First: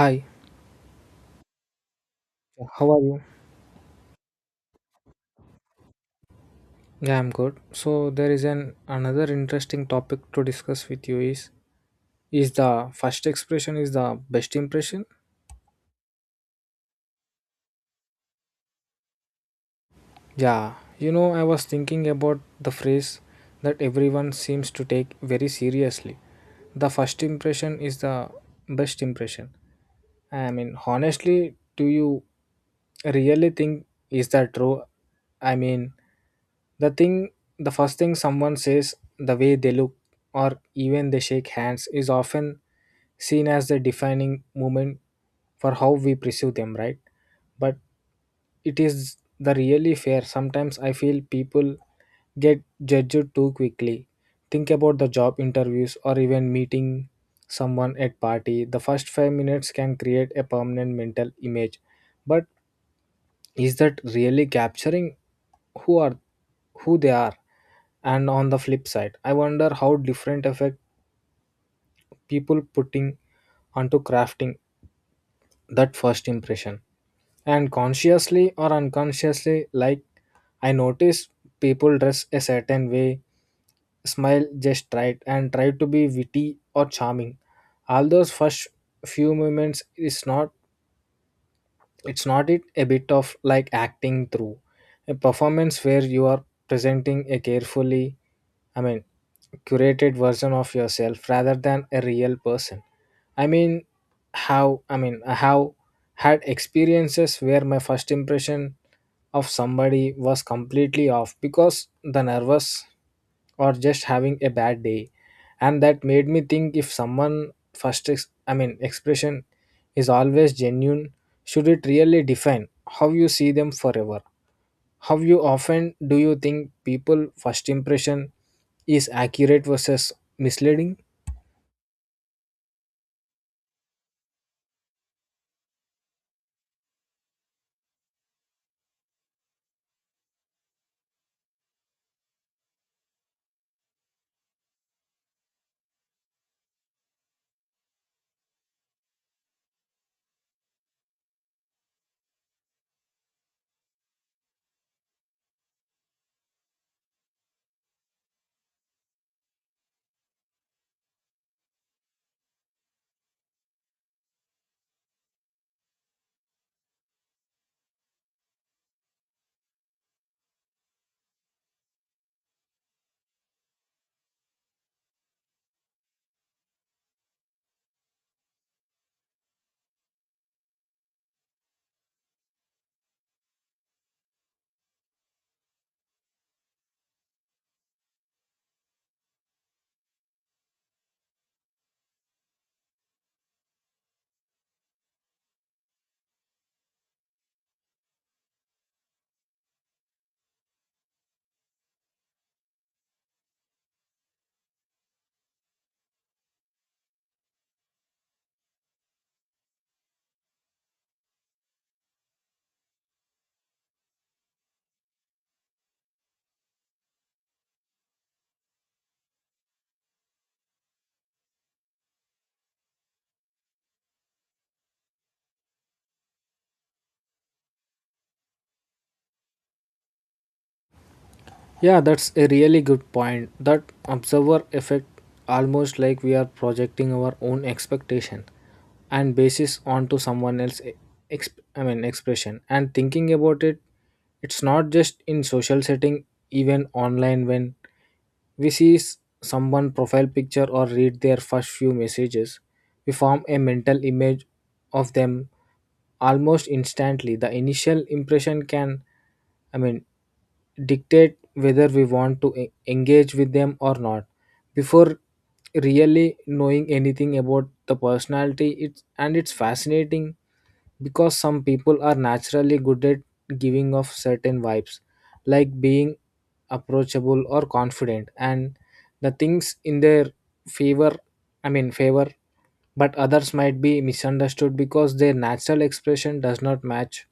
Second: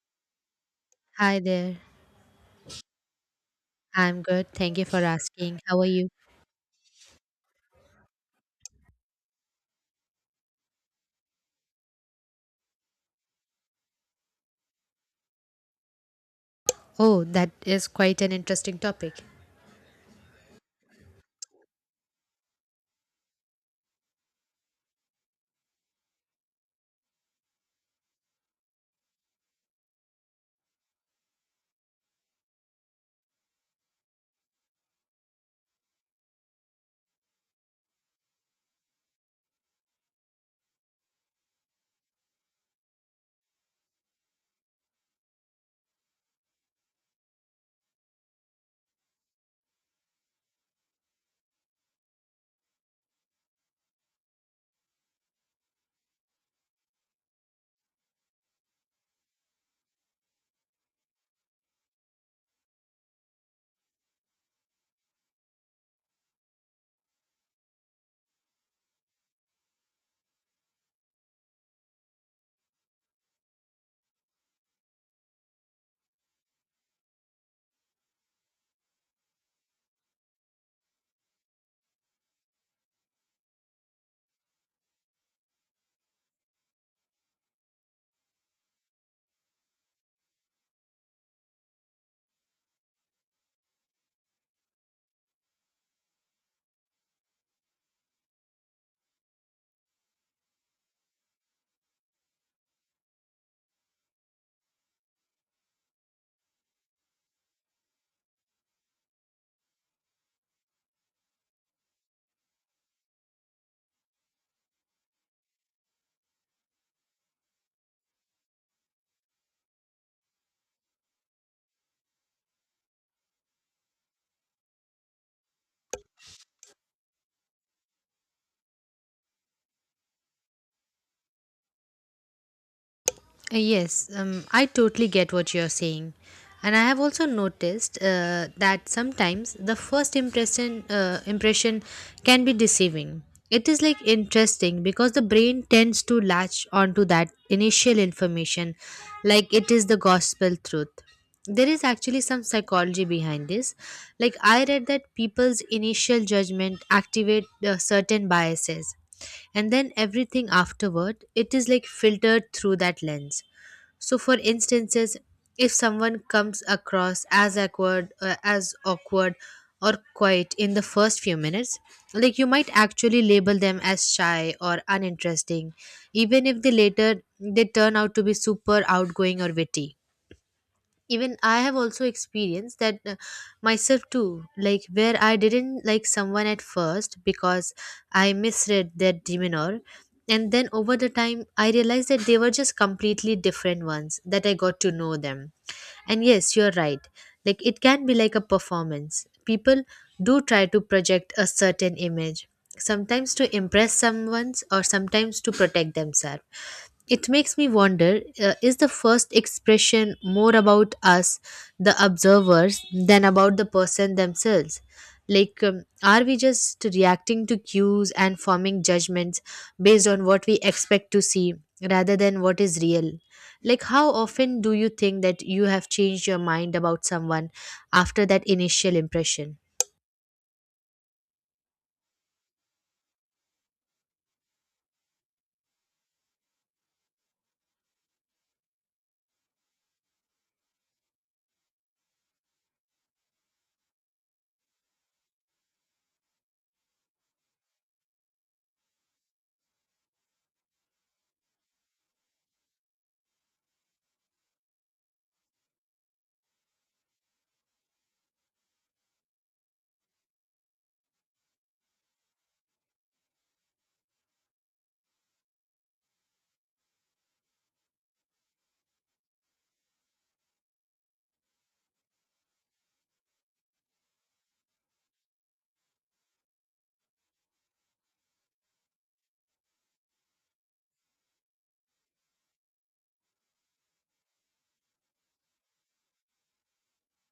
Hi, Hi there. how are you? I'm good. Thank you for asking. How are you? Yeah, I'm good. So there is an another interesting topic to discuss with you is the first expression is the best impression? Oh, that is quite an interesting topic. Yeah, I was thinking about the phrase that everyone seems to take very seriously. The first impression is the best impression. I mean, honestly, do you really think is that true? I mean, the thing, the first thing someone says, the way they look, or even they shake hands, is often seen as the defining moment for how we perceive them, right? But it is the really fair. Sometimes I feel people get judged too quickly. Think about the job interviews or even meeting someone at party. The first 5 minutes can create a permanent mental image. But is that really capturing who are who they are? And on the flip side, I wonder how different effect people putting onto crafting that first impression. And consciously or unconsciously, like I notice people dress a certain way, smile just right, and try to be witty or charming. All those first few moments is not it's not it a bit of like acting through a performance where you are presenting a carefully, I mean, curated version of yourself rather than a real person. I mean, how, I mean, I have had experiences where my first impression of somebody was completely off because the nervous or just having a bad day, and that made me think if someone first expression is always genuine. Should it really define how you see them forever? How you often do you think people first impression is accurate versus misleading? Yes, I totally get what you're saying. And I have also noticed that sometimes the first impression can be deceiving. It is like interesting because the brain tends to latch onto that initial information, like it is the gospel truth. There is actually some psychology behind this, like I read that people's initial judgment activate certain biases, and then everything afterward it is like filtered through that lens. So for instances, if someone comes across as awkward or quiet in the first few minutes, like you might actually label them as shy or uninteresting, even if they turn out to be super outgoing or witty. Even I have also experienced that myself too, like where I didn't like someone at first because I misread their demeanor, and then over the time I realized that they were just completely different ones that I got to know them. And yes, you're right, like it can be like a performance. People do try to project a certain image, sometimes to impress someone or sometimes to protect themselves. It makes me wonder, is the first expression more about us, the observers, than about the person themselves? Like, are we just reacting to cues and forming judgments based on what we expect to see rather than what is real? Like, how often do you think that you have changed your mind about someone after that initial impression? Yeah, that's a really good point. That observer effect, almost like we are projecting our own expectation and basis onto someone else expression. And thinking about it, it's not just in social setting. Even online, when we see someone profile picture or read their first few messages, we form a mental image of them almost instantly. The initial impression can, I mean, dictate whether we want to engage with them or not, before really knowing anything about the personality. It's fascinating because some people are naturally good at giving off certain vibes, like being approachable or confident, and the things in their favor i mean favor. But others might be misunderstood because their natural expression does not match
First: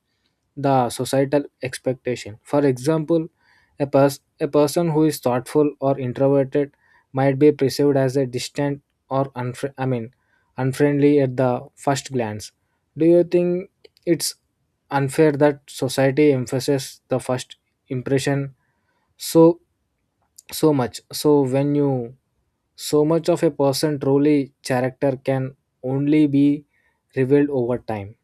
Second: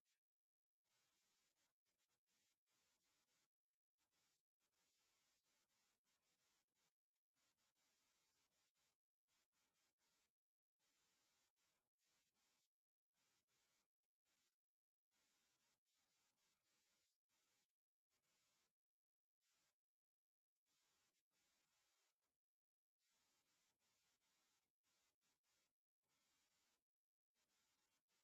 the societal expectation. For example, a person who is thoughtful or introverted might be perceived as a distant or unfriendly at the first glance. Do you think it's unfair that society emphasizes the first impression so so much? So when you so much of a person truly character can only be revealed over time.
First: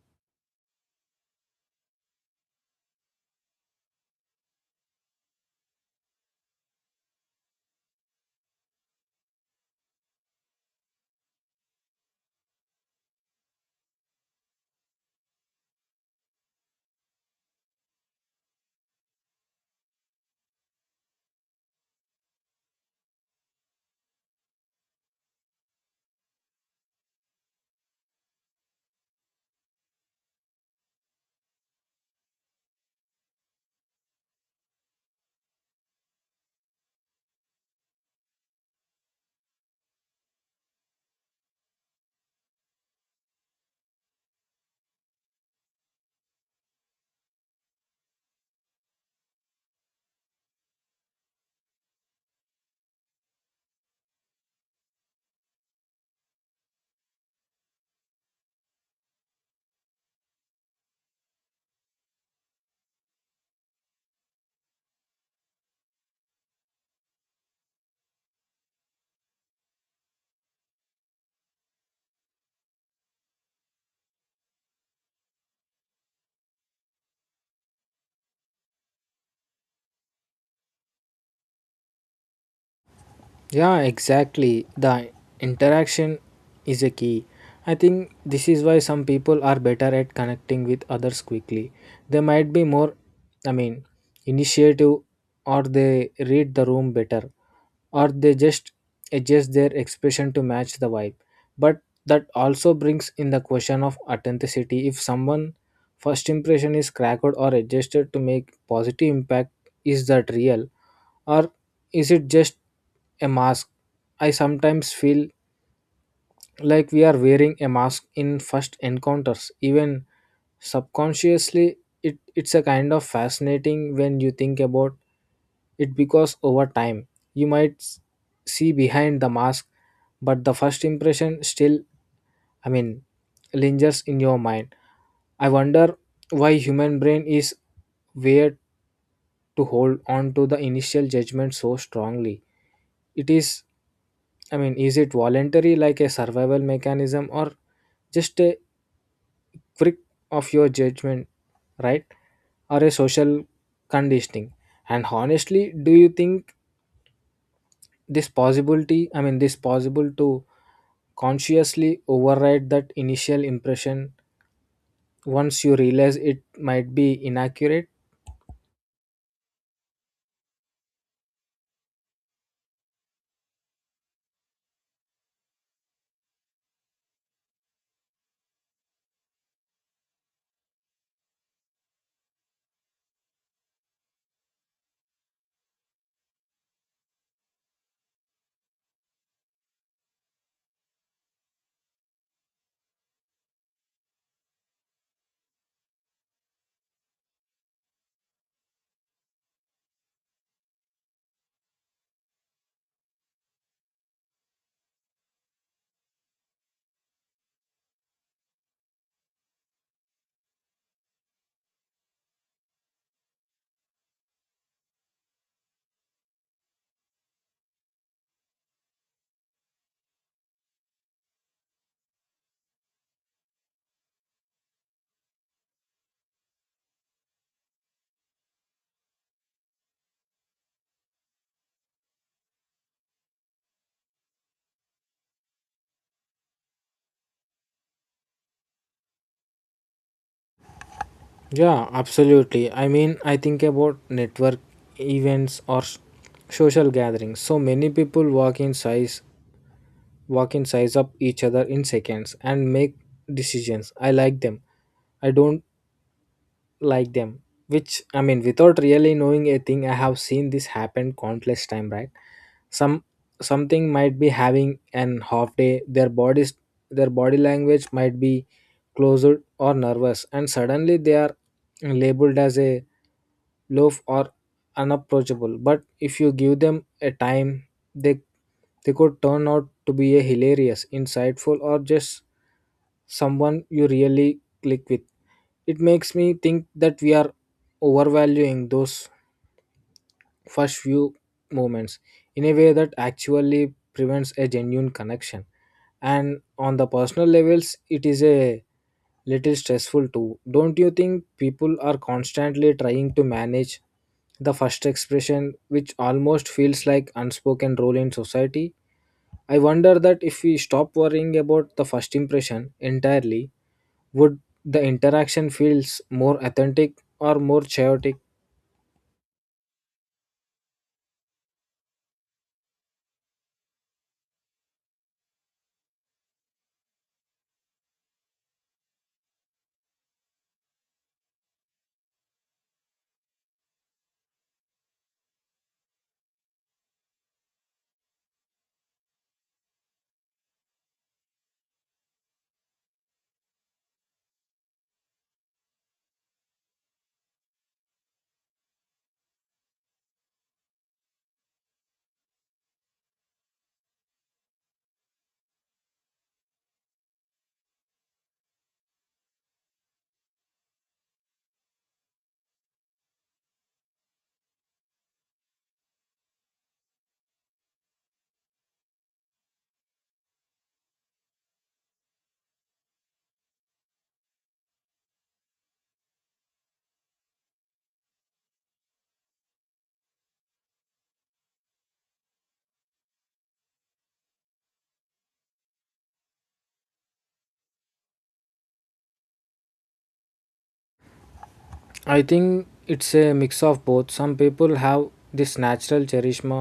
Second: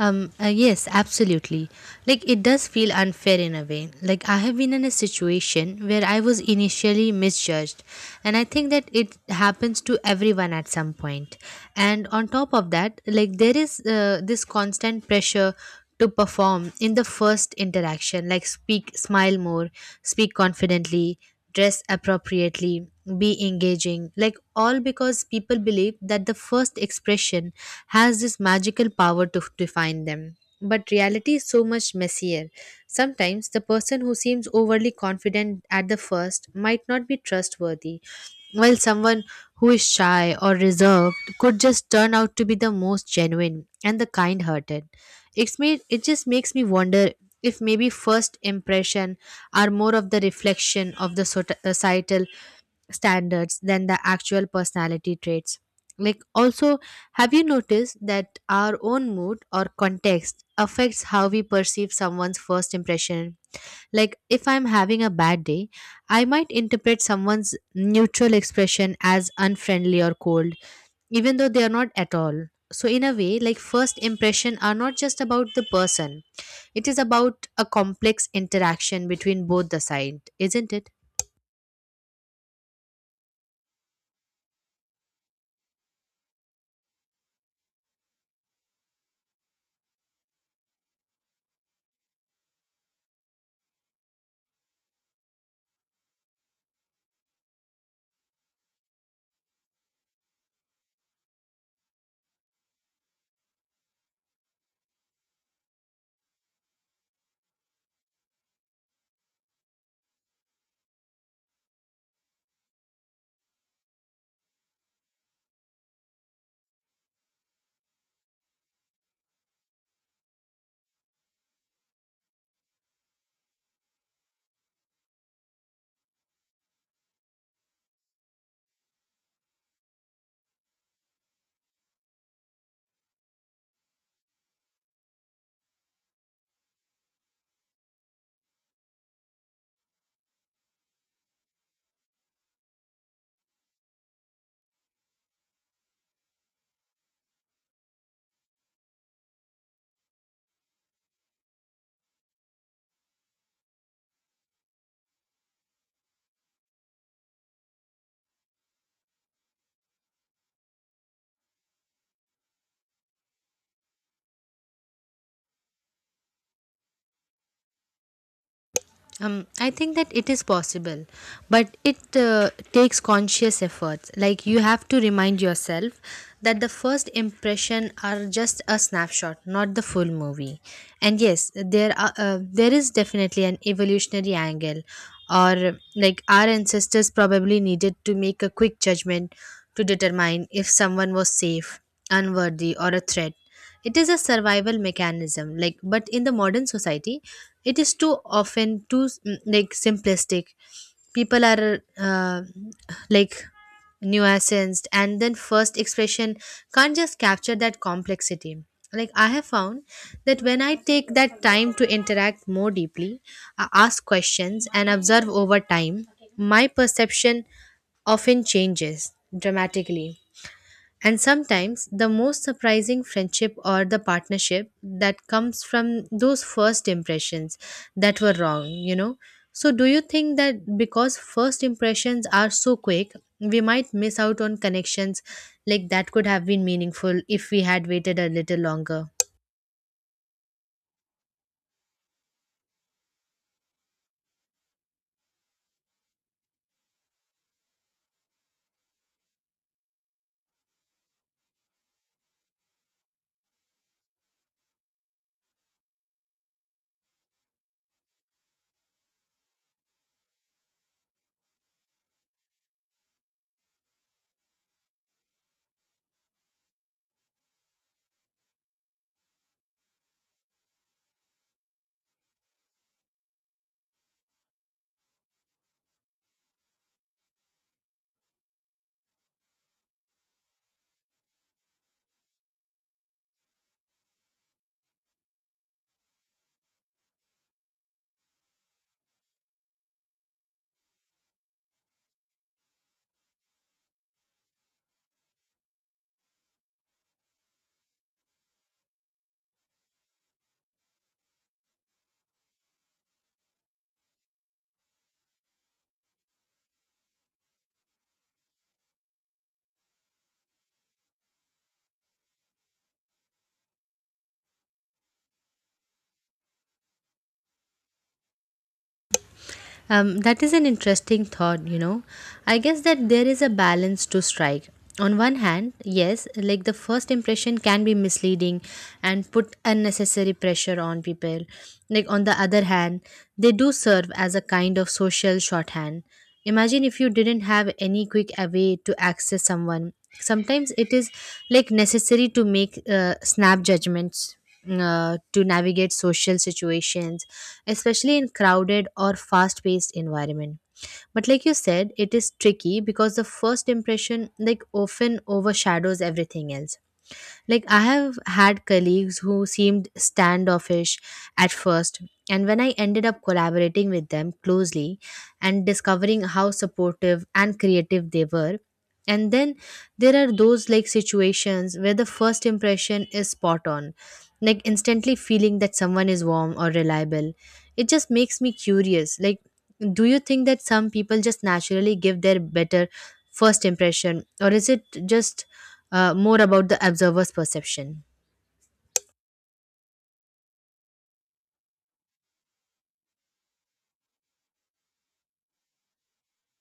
Yes, absolutely. Like it does feel unfair in a way. Like I have been in a situation where I was initially misjudged, and I think that it happens to everyone at some point. And on top of that, like there is this constant pressure to perform in the first interaction, like speak, smile more, speak confidently, dress appropriately, be engaging, like all because people believe that the first expression has this magical power to define them. But reality is so much messier. Sometimes the person who seems overly confident at the first might not be trustworthy, while someone who is shy or reserved could just turn out to be the most genuine and the kind hearted. It just makes me wonder if maybe first impression are more of the reflection of the societal standards than the actual personality traits. Like also, have you noticed that our own mood or context affects how we perceive someone's first impression? Like if I'm having a bad day, I might interpret someone's neutral expression as unfriendly or cold, even though they are not at all. So, in a way, like first impression are not just about the person, it is about a complex interaction between both the side, isn't it? Yeah, exactly. The interaction is a key. I think this is why some people are better at connecting with others quickly. They might be more, I mean, initiative, or they read the room better, or they just adjust their expression to match the vibe. But that also brings in the question of authenticity. If someone first impression is cracked or adjusted to make positive impact, is that real, or is it just a mask? I sometimes feel like we are wearing a mask in first encounters, even subconsciously. It's a kind of fascinating when you think about it, because over time you might see behind the mask, but the first impression still, I mean, lingers in your mind. I wonder why human brain is weird to hold on to the initial judgment so strongly. It is, I mean, is it voluntary, like a survival mechanism, or just a quick of your judgment, right? Or a social conditioning? And honestly, do you think this possibility, I mean, this possible to consciously override that initial impression once you realize it might be inaccurate? I think that it is possible, but it takes conscious efforts. Like you have to remind yourself that the first impression are just a snapshot, not the full movie. And yes, there is definitely an evolutionary angle, or like our ancestors probably needed to make a quick judgment to determine if someone was safe, unworthy, or a threat. It is a survival mechanism, like but in the modern society, it is too often too like simplistic. People are like nuanced, and then first expression can't just capture that complexity. Like I have found that when I take that time to interact more deeply, I ask questions and observe over time, my perception often changes dramatically. And sometimes the most surprising friendship or the partnership that comes from those first impressions that were wrong, you know. So, do you think that because first impressions are so quick, we might miss out on connections like that could have been meaningful if we had waited a little longer? Yeah, absolutely. I mean, I think about network events or social gatherings. So many people walk in size up each other in seconds and make decisions. I like them, I don't like them, which, I mean, without really knowing a thing. I have seen this happen countless time, right? some Something might be having an half day. Their body language might be closed or nervous, and suddenly they are labeled as a loaf or unapproachable. But if you give them a time, they they could turn out to be a hilarious insightful, or just someone you really click with. It makes me think that we are overvaluing those first few moments in a way that actually prevents a genuine connection. And on the personal levels, it is a little stressful too. Don't you think people are constantly trying to manage the first expression, which almost feels like unspoken role in society? I wonder that if we stop worrying about the first impression entirely, would the interaction feels more authentic or more chaotic? That is an interesting thought, you know. I guess that there is a balance to strike. On one hand, yes, like the first impression can be misleading and put unnecessary pressure on people. Like, on the other hand, they do serve as a kind of social shorthand. Imagine if you didn't have any quick way to access someone. Sometimes it is like necessary to make snap judgments to navigate social situations, especially in crowded or fast paced environment. But like you said, it is tricky because the first impression like often overshadows everything else. Like I have had colleagues who seemed standoffish at first, and when I ended up collaborating with them closely and discovering how supportive and creative they were, and then there are those like situations where the first impression is spot on, like instantly feeling that someone is warm or reliable. It just makes me curious. Like, do you think that some people just naturally give their better first impression, or is it just more about the observer's perception? I think it's a mix of both. Some people have this natural charisma,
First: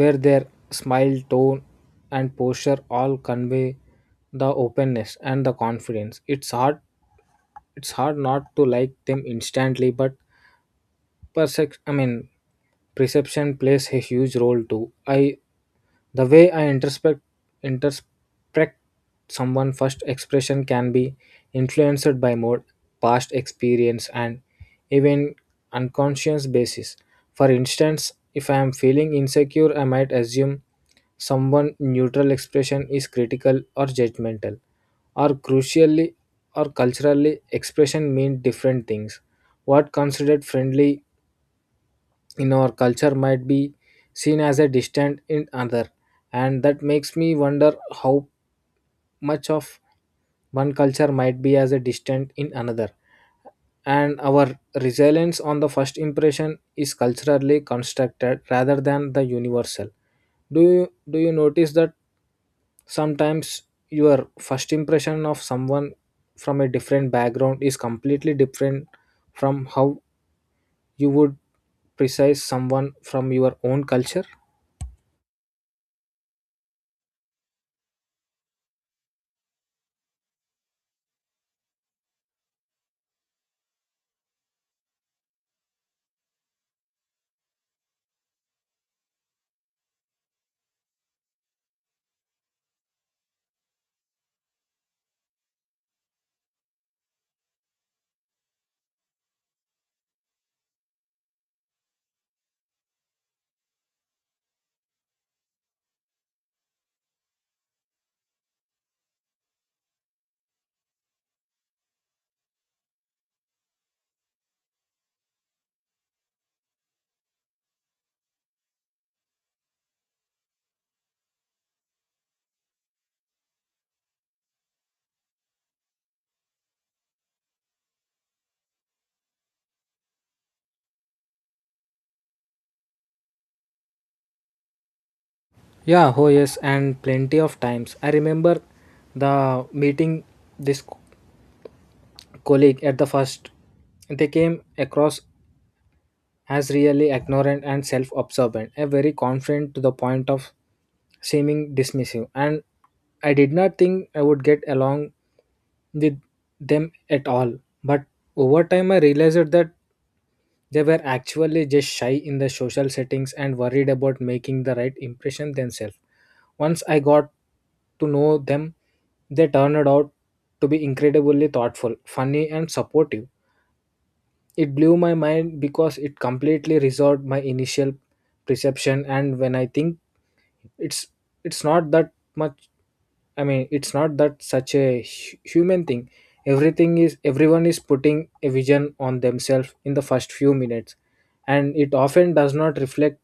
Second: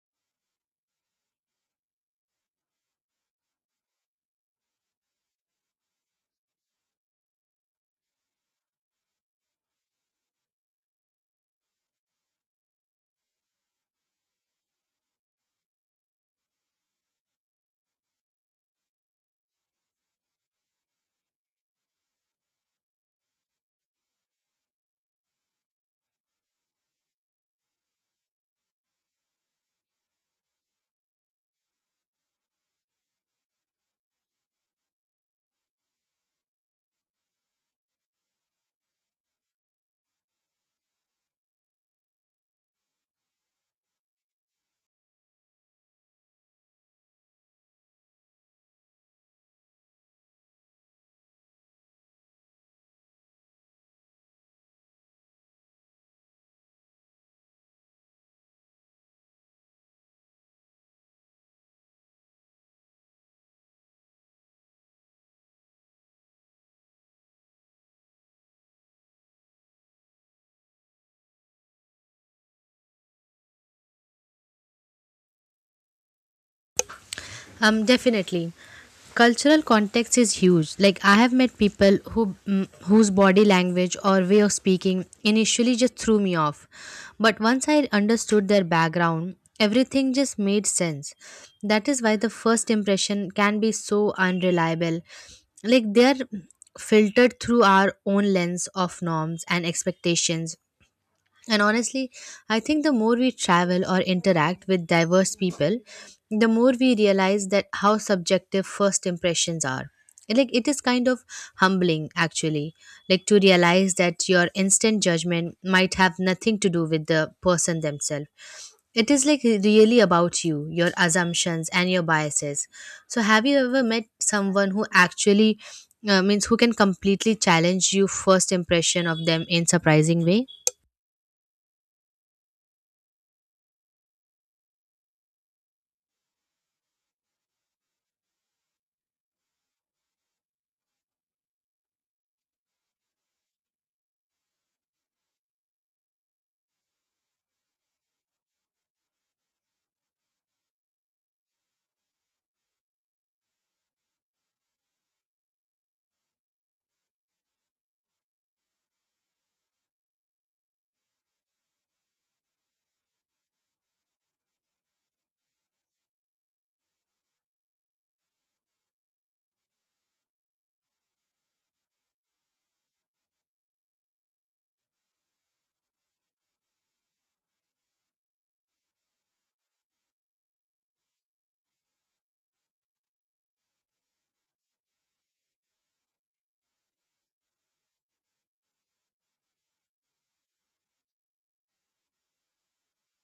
where their smile tone and posture all convey the openness and the confidence. It's hard not to like them instantly. But percep- i mean perception plays a huge role too. I The way I introspect someone first expression can be influenced by more past experience and even unconscious basis. For instance, if I am feeling insecure, I might assume someone neutral expression is critical or judgmental, or crucially, or culturally expression mean different things. What considered friendly in our culture might be seen as a distant in another, and that makes me wonder how much of one culture might be as a distant in another, and our resilience on the first impression is culturally constructed rather than the universal. Do you do you notice that sometimes your first impression of someone from a different background is completely different from how you would precise someone from your own culture? Definitely. Cultural context is huge. Like I have met people who whose body language or way of speaking initially just threw me off, but once I understood their background, everything just made sense. That is why the first impression can be so unreliable. Like they are filtered through our own lens of norms and expectations. And honestly, I think the more we travel or interact with diverse people, the more we realize that how subjective first impressions are. Like it is kind of humbling actually, like to realize that your instant judgment might have nothing to do with the person themselves. It is like really about you, your assumptions and your biases. So have you ever met someone who actually means who can completely challenge your first impression of them in surprising way? Yeah, oh yes, and plenty of times. I remember the meeting this colleague at the first. They came across as really ignorant and self-absorbent, a very confident to the point of seeming dismissive. And I did not think I would get along with them at all. But over time, I realized that they were actually just shy in the social settings and worried about making the right impression themselves. Once I got to know them, they turned out to be incredibly thoughtful, funny, and supportive. It blew my mind because it completely resolved my initial perception. And when I think, it's it's not that much, I mean, it's not that such a human thing. Everything is Everyone is putting a vision on themselves in the first few minutes, and it often does not reflect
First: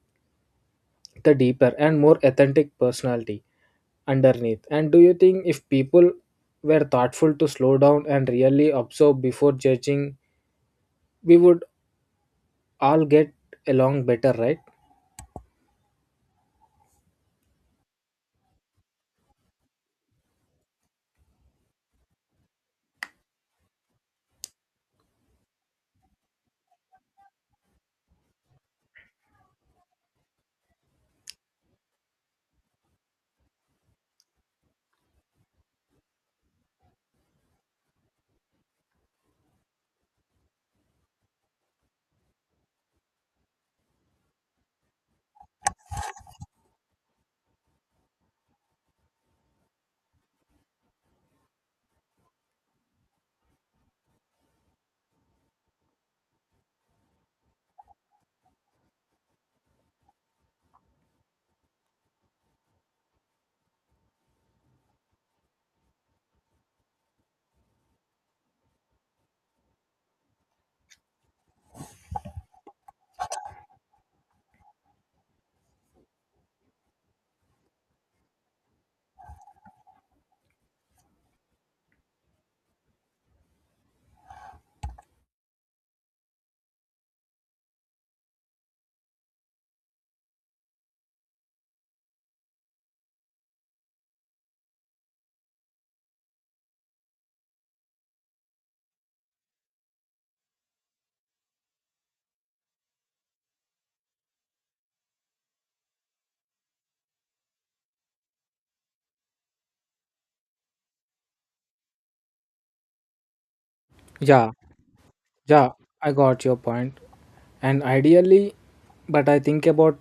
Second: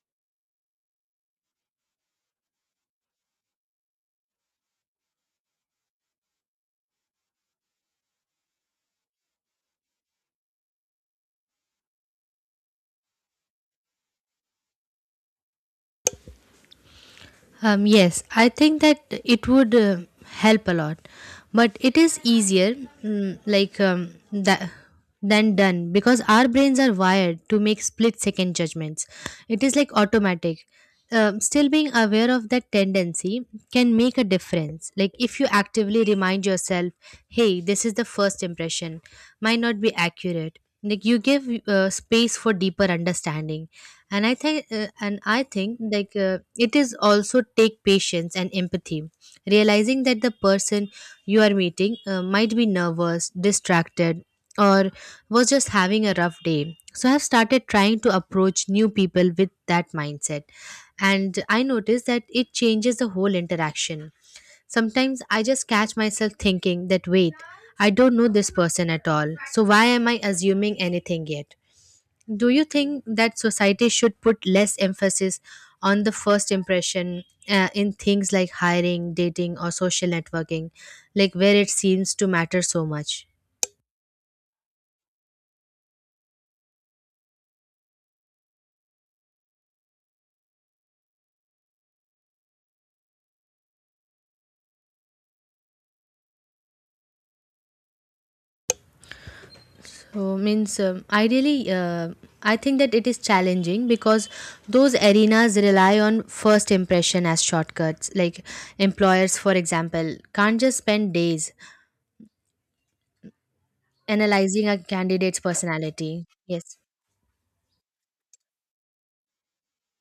the deeper and more authentic personality underneath. And do you think if people were thoughtful to slow down and really observe before judging, we would all get along better, right? Yes, I think that it would help a lot, but it is easier, that than done because our brains are wired to make split second judgments. It is like automatic. Still being aware of that tendency can make a difference. Like if you actively remind yourself, "Hey, this is the first impression," might not be accurate. Like you give space for deeper understanding. And I think and I think like it is also take patience and empathy, realizing that the person you are meeting might be nervous, distracted, or was just having a rough day. So I have started trying to approach new people with that mindset, and I noticed that it changes the whole interaction. Sometimes I just catch myself thinking that wait, I don't know this person at all, so why am I assuming anything yet? Do you think that society should put less emphasis on the first impression in things like hiring, dating, or social networking, like where it seems to matter so much? So means ideally, I think that it is challenging because those arenas rely on first impression as shortcuts. Like employers, for example, can't just spend days Yeah, analyzing a candidate's yeah, I personality. got your Yes. point. And ideally, but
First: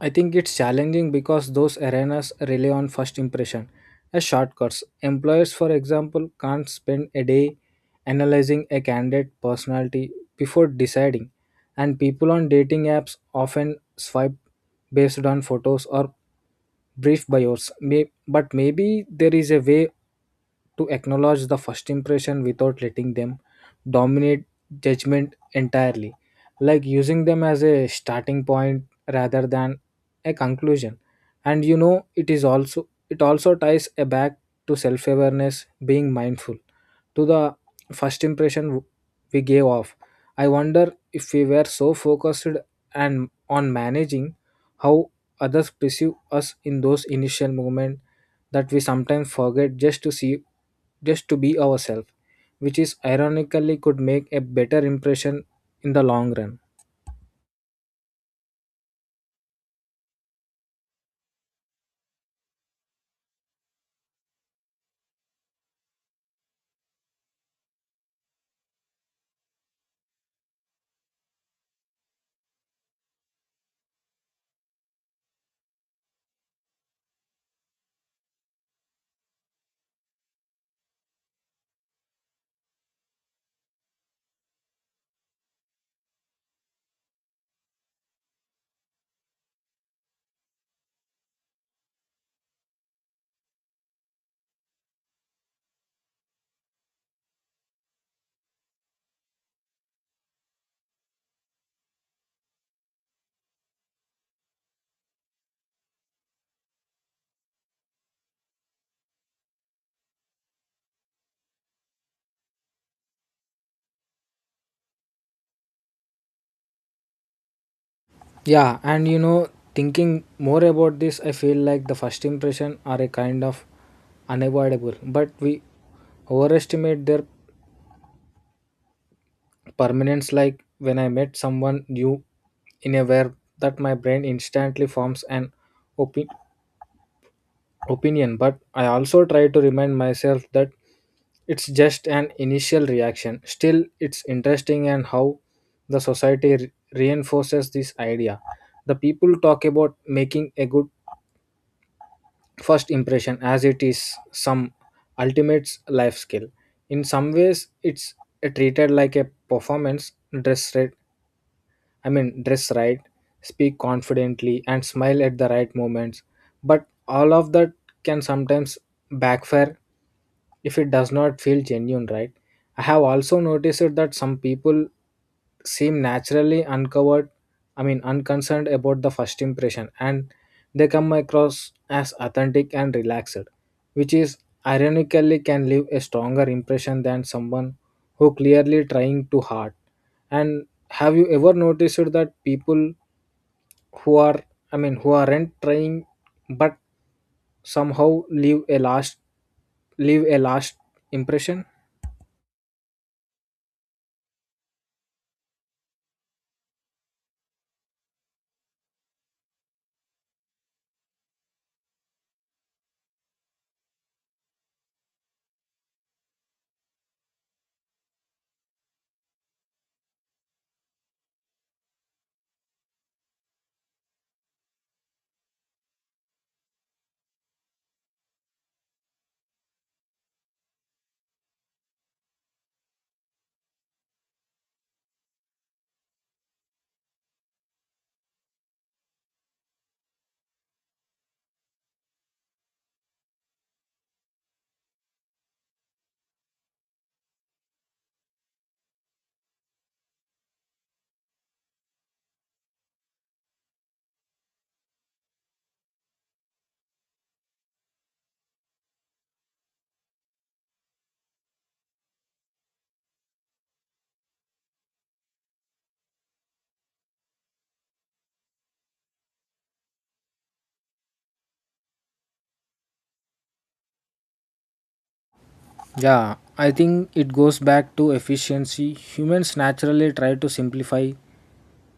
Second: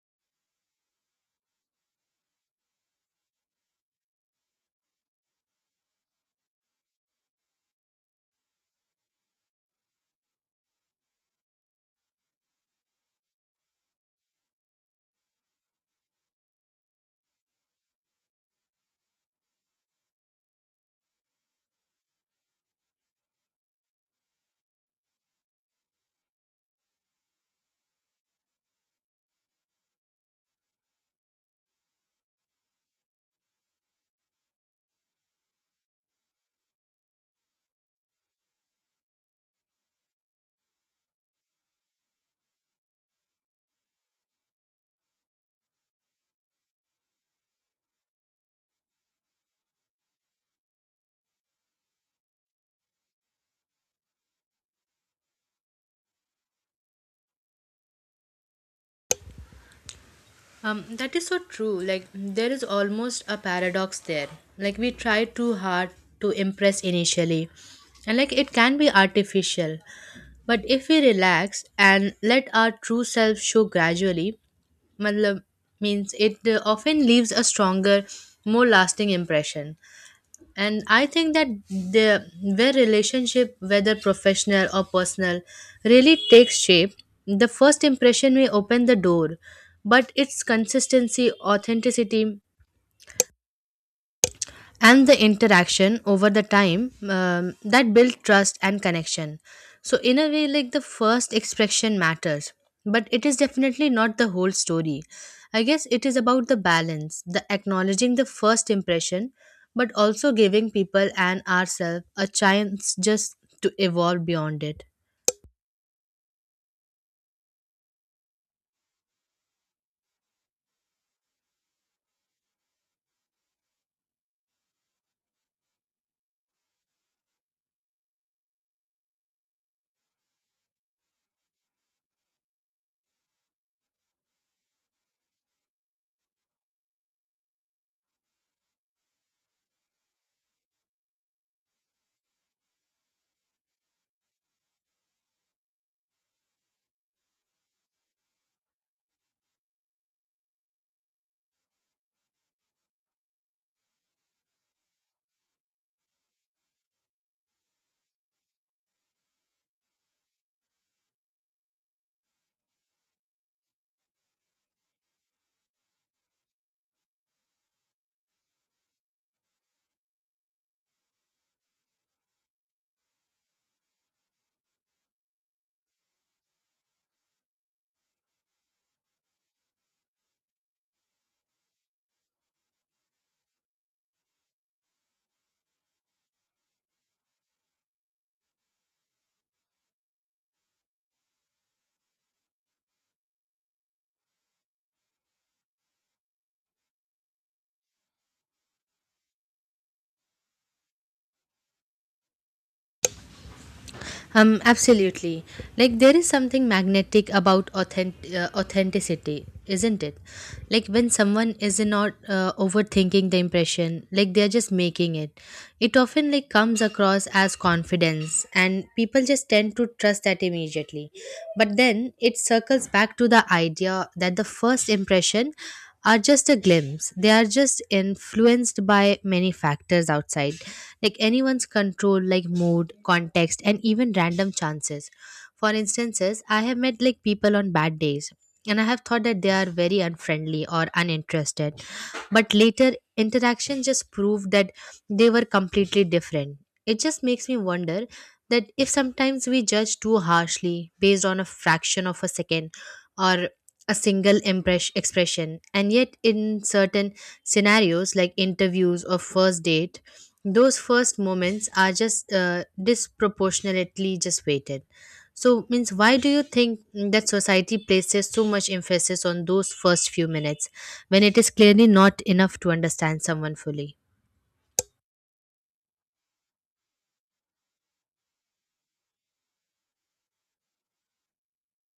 I think it's challenging because those arenas rely on first impression as shortcuts. Employers, for example, can't spend a day analyzing a candidate personality before deciding, and people on dating apps often swipe based on photos or brief bios. Maybe there is a way to acknowledge the first impression without letting them dominate judgment entirely, like using them as a starting point rather than a conclusion. And it also ties a back to self awareness, being mindful to the first impression we gave off. I wonder if we were so focused and on managing how others perceive us in those initial moments, that we sometimes forget just to be ourselves, which is ironically could make a better impression in the long run. That is so true. Like, there is almost a paradox there. Like, we try too hard to impress initially, and like, it can be artificial. But if we relax and let our true self show gradually, matlab, means it often leaves a stronger, more lasting impression. And I think that the where relationship, whether professional or personal, really takes shape. The first impression may open the door, but its consistency, authenticity, and the interaction over the time, that build trust and connection. So in a way, like the first expression matters, but it is definitely not the whole story. I guess it is about the balance, the acknowledging the first impression, but also giving people and ourselves a chance just to evolve beyond it. Yeah, and thinking more about this, I feel like the first impression are a kind of unavoidable, but we overestimate their permanence. Like when I met someone new in a way, that my brain instantly forms an opi- opinion. But I also try to remind myself that it's just an initial reaction. Still, it's interesting and how the society reinforces this idea. The people talk about making a good first impression as it is some ultimate life skill. In some ways it's treated like a performance. Dress I mean, dress right, speak confidently, and smile at the right moments. But all of that can sometimes backfire if it does not feel genuine, right? I have also noticed that some people seem naturally uncovered, unconcerned about the first impression, and they come across as authentic and relaxed, which is ironically can leave a stronger impression than someone who clearly trying too hard. And have you ever noticed that people who are who aren't trying but somehow leave a last impression? Absolutely. Like there is something magnetic about authenticity, isn't it? Like when someone is not overthinking the impression, like they're just making it. It often like comes across as confidence, and people just tend to trust that immediately. But then it circles back to the idea that the first impression are just a glimpse. They are just influenced by many factors outside, like anyone's control, like mood, context, and even random chances. For instances, I have met like people on bad days, and I have thought that they are very unfriendly or uninterested. But later, interaction just proved that they were completely different. It just makes me wonder that if sometimes we judge too harshly based on a fraction of a second or a single expression. And yet, in certain scenarios like interviews or first date, those first moments are just disproportionately just weighted. So, means why do you think that society places so much emphasis on those first few minutes when it is clearly not enough to understand someone fully? Yeah, I think it goes back to efficiency. Humans naturally try to simplify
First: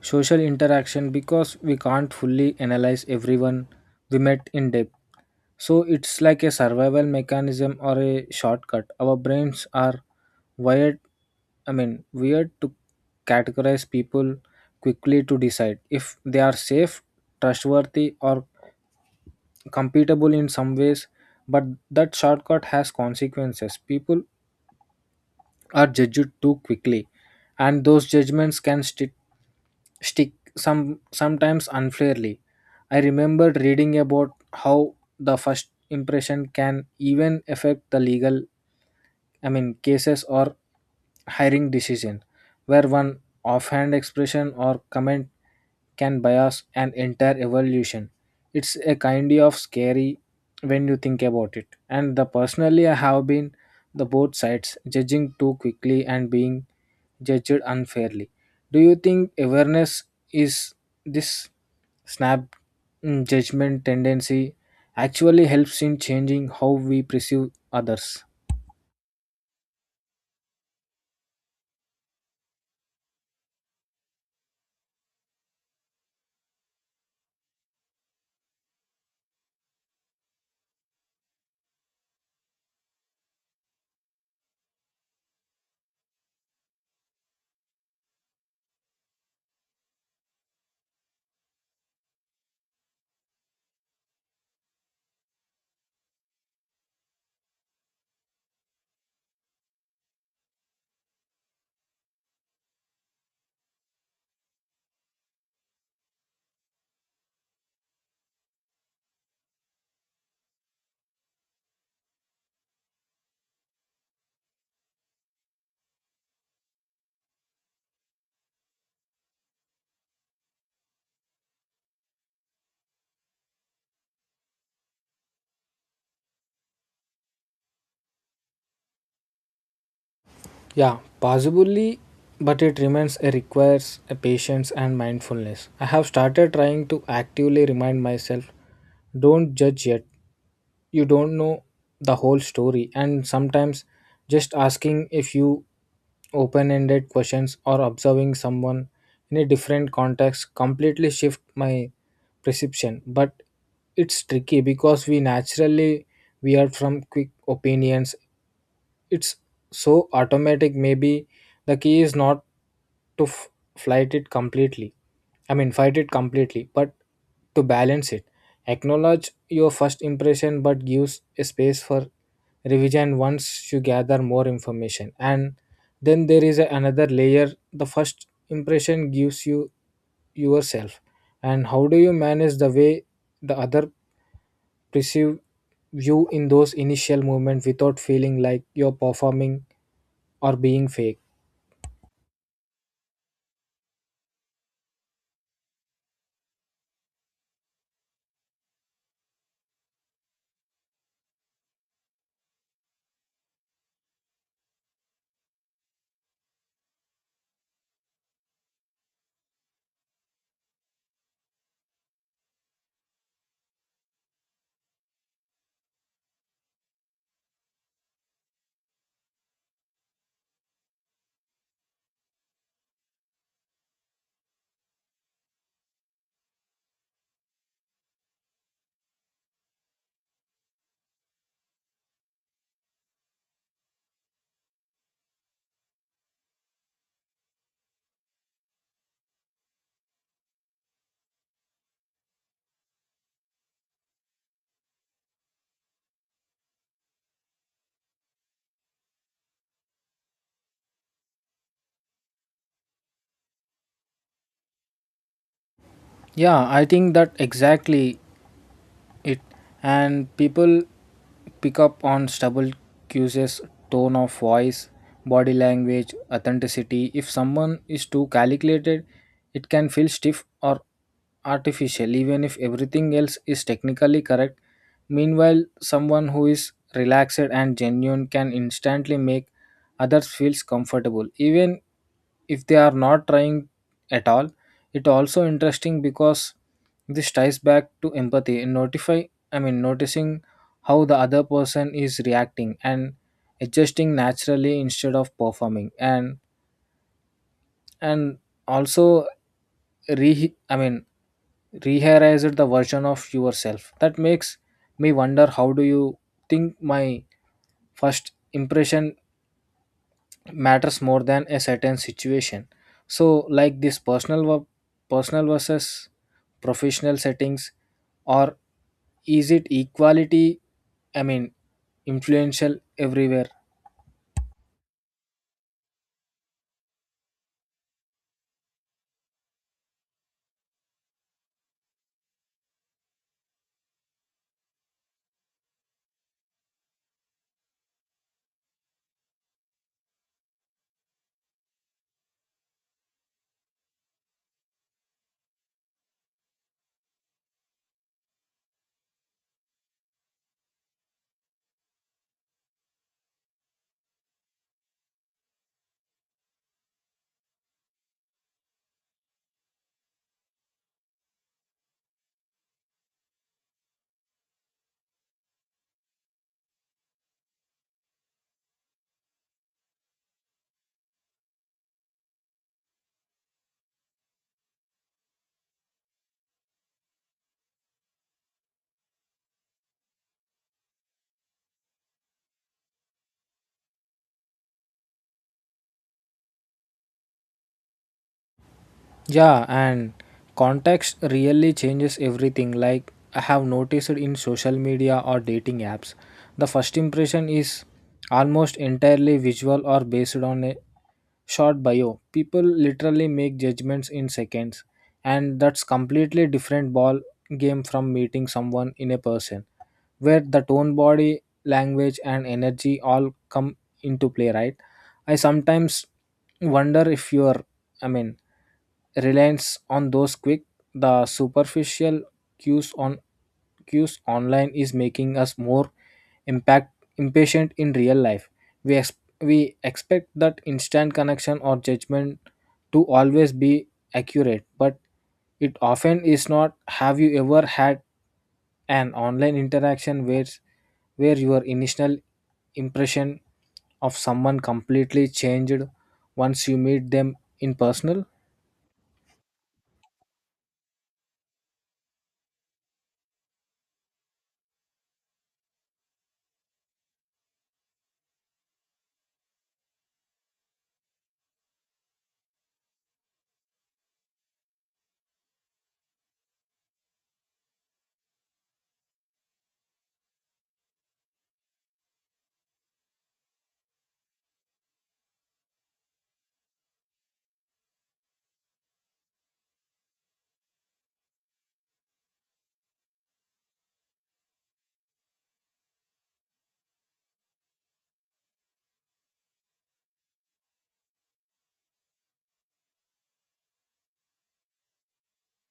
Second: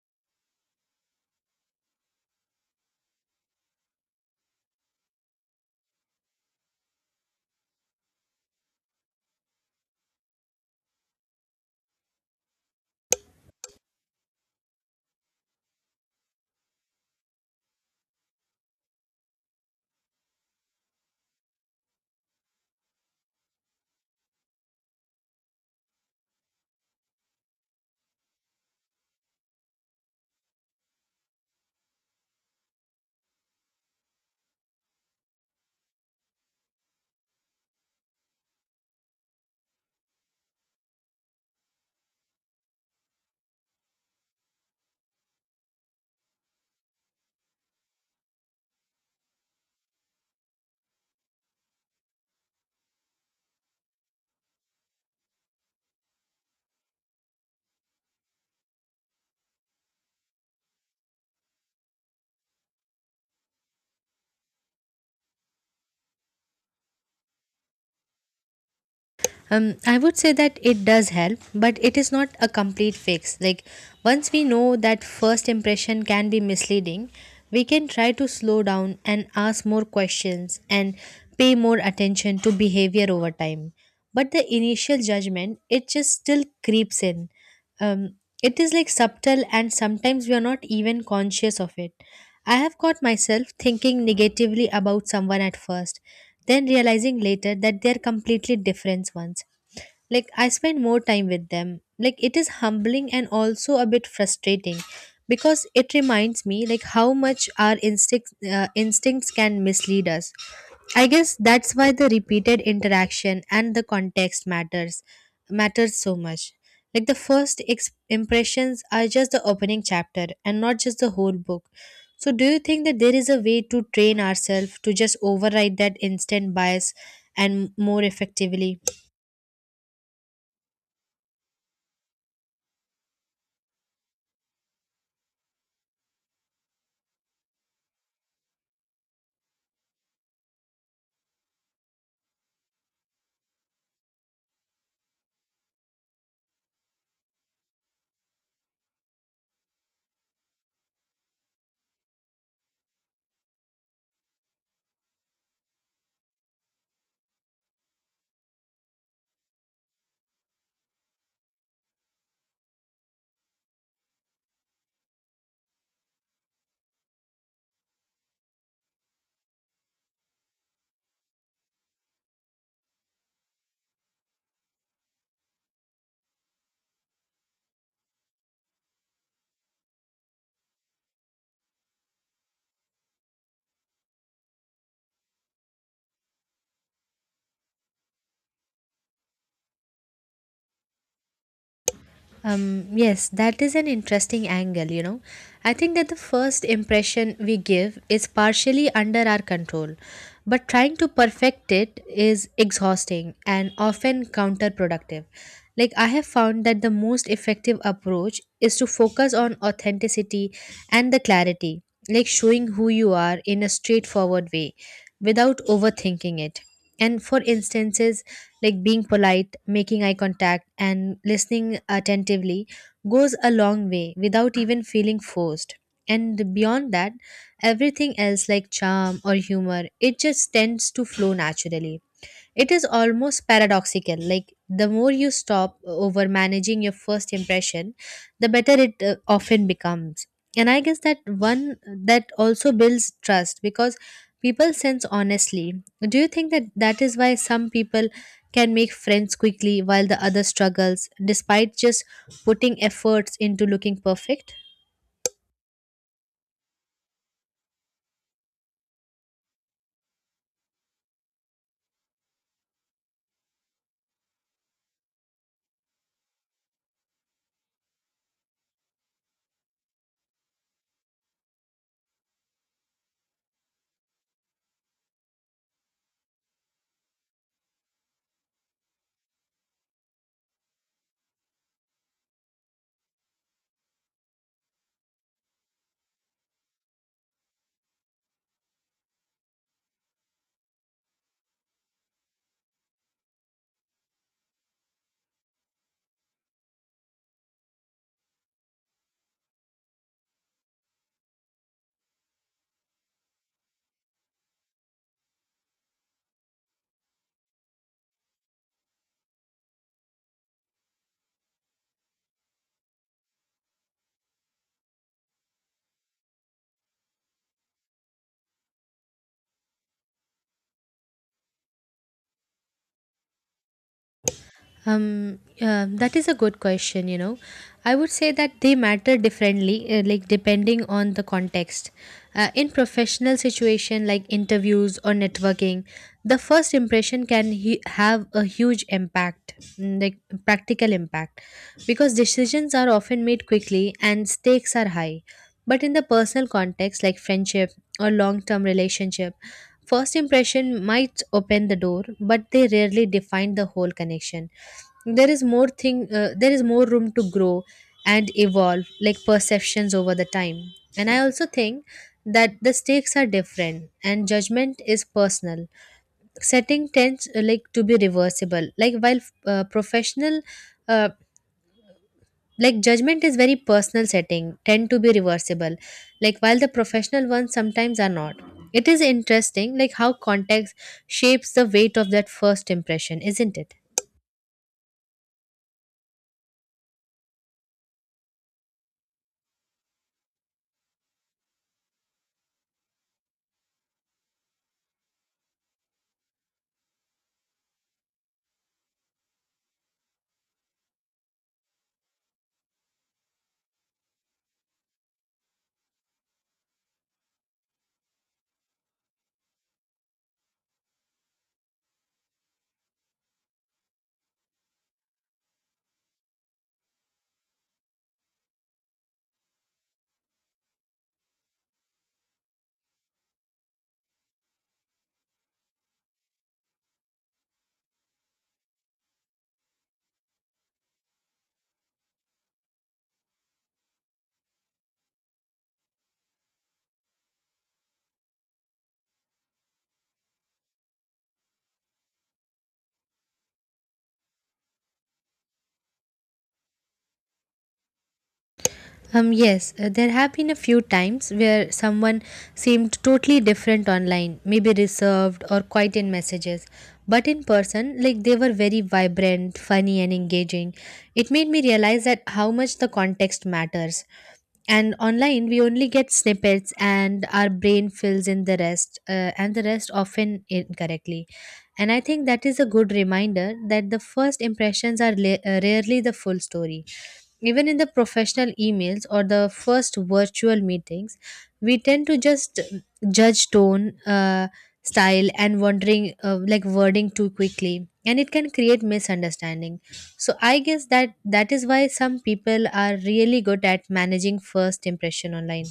social interaction because we can't fully analyze everyone we met in depth. So it's like a survival mechanism or a shortcut. Our brains are wired weird to categorize people quickly, to decide if they are safe, trustworthy, or compatible in some ways, but that shortcut has consequences. People are judged too quickly, and those judgments can stick sometimes unfairly. I remember reading about how the first impression can even affect the cases or hiring decision, where one offhand expression or comment can bias an entire evolution. It's a kind of scary when you think about it. And the personally, I have been the both sides, judging too quickly and being judged unfairly. Do you think awareness is this snap judgment tendency actually helps in changing how we perceive others? I would say that it does help, but it is not a complete fix. Like, once we know that first impression can be misleading, we can try to slow down and ask more questions and pay more attention to behavior over time. But the initial judgment, it just still creeps in um, it is like subtle and sometimes we are not even conscious of it. I have caught myself thinking negatively about someone at first, then realizing later that they are completely different ones like I spend more time with them. Like it is humbling and also a bit frustrating because it reminds me like how much our instincts can mislead us. I guess that's why the repeated interaction and the context matters so much. Like the first impressions are just the opening chapter and not just the whole book. So, do you think that there is a way to train ourselves to just override that instant bias and more effectively? Yeah, possibly, but it remains a requires a patience and mindfulness. I have started trying to actively remind myself, don't judge yet. You don't know the whole story, and sometimes just asking if you open-ended questions or observing someone in a different context completely shift my perception. But it's tricky because we are from quick opinions. It's so automatic. Maybe the key is not to f- flight it completely I mean fight it completely, but to balance it. Acknowledge your first impression, but gives a space for revision once you gather more information. And then there is another layer: the first impression gives you yourself. And how do you manage the way the other perceive you in those initial moments without feeling like you're performing or being fake? Yes, that is an interesting angle, you know. I think that the first impression we give is partially under our control, but trying to perfect it is exhausting and often counterproductive. Like, I have found that the most effective approach is to focus on authenticity and the clarity, like showing who you are in a straightforward way without overthinking it. And for instances, like being polite, making eye contact, and listening attentively goes a long way without even feeling forced. And beyond that, everything else like charm or humor, it just tends to flow naturally. It is almost paradoxical. Like the more you stop over managing your first impression, the better it often becomes. And I guess that one that also builds trust because people sense honestly. Do you think that that is why some people can make friends quickly while the other struggles, despite just putting efforts into looking perfect? Yeah, I think that exactly it. And people pick up on stubble cues, tone of voice, body language, authenticity. If someone is too calculated, it can feel stiff or artificial, even if everything else is technically correct. Meanwhile, someone who is relaxed and genuine can instantly make others feel comfortable, even if they are not trying at all. It also interesting because this ties back to empathy. Noticing how the other person is reacting and adjusting naturally instead of performing, and also re I mean rehearized the version of yourself. That makes me wonder, how do you think my first impression matters more than a certain situation? So like this personal versus professional settings, or is it equality, i mean influential everywhere? That is a good question, you know. I would say that they matter differently, like depending on the context. In professional situation like interviews or networking, the first impression can hu have a huge impact, mm, like practical impact, because decisions are often made quickly and stakes are high. But in the personal context, like friendship or long-term relationship, first impression might open the door, but they rarely define the whole connection. There is more thing there is more room to grow and evolve like perceptions over the time. And I also think that the stakes are different and judgment is personal setting tends like to be reversible like while professional uh, like judgment is very personal setting tend to be reversible like while the professional ones sometimes are not. It is interesting like how context shapes the weight of that first impression, isn't it? Yeah, and context really changes everything. Like I have noticed in social media or dating apps, the first impression is almost entirely visual or based on a short bio. People literally make judgments in seconds, and that's completely different ball game from meeting someone in a person, where the tone, body language, and energy all come into play, right? I sometimes wonder if you're, I mean reliance on those quick the superficial cues on cues online is making us more impact impatient in real life. we ex- we expect that instant connection or judgment to always be accurate, but it often is not. Have you ever had an online interaction where your initial impression of someone completely changed once you meet them in personal? Yes, there have been a few times where someone seemed totally different online, maybe reserved or quiet in messages. But in person, like they were very vibrant, funny, and engaging. It made me realize that how much the context matters, and online we only get snippets and our brain fills in the rest and the rest often incorrectly. And I think that is a good reminder that the first impressions are rarely the full story, even in the professional emails or the first virtual meetings. We tend to just judge tone style and wondering like wording too quickly and it can create misunderstanding. So I guess that that is why some people are really good at managing first impression online.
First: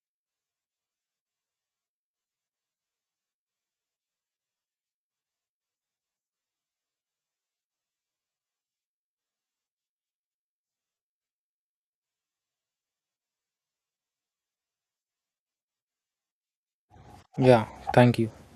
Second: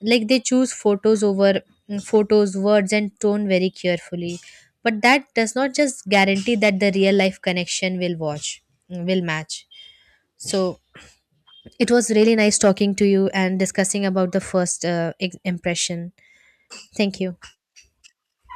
Like they choose photos, words and tone very carefully. But that does not just guarantee that the real life connection will match. So it was really nice talking to you and discussing about the first impression. Thank you. Yeah, thank you.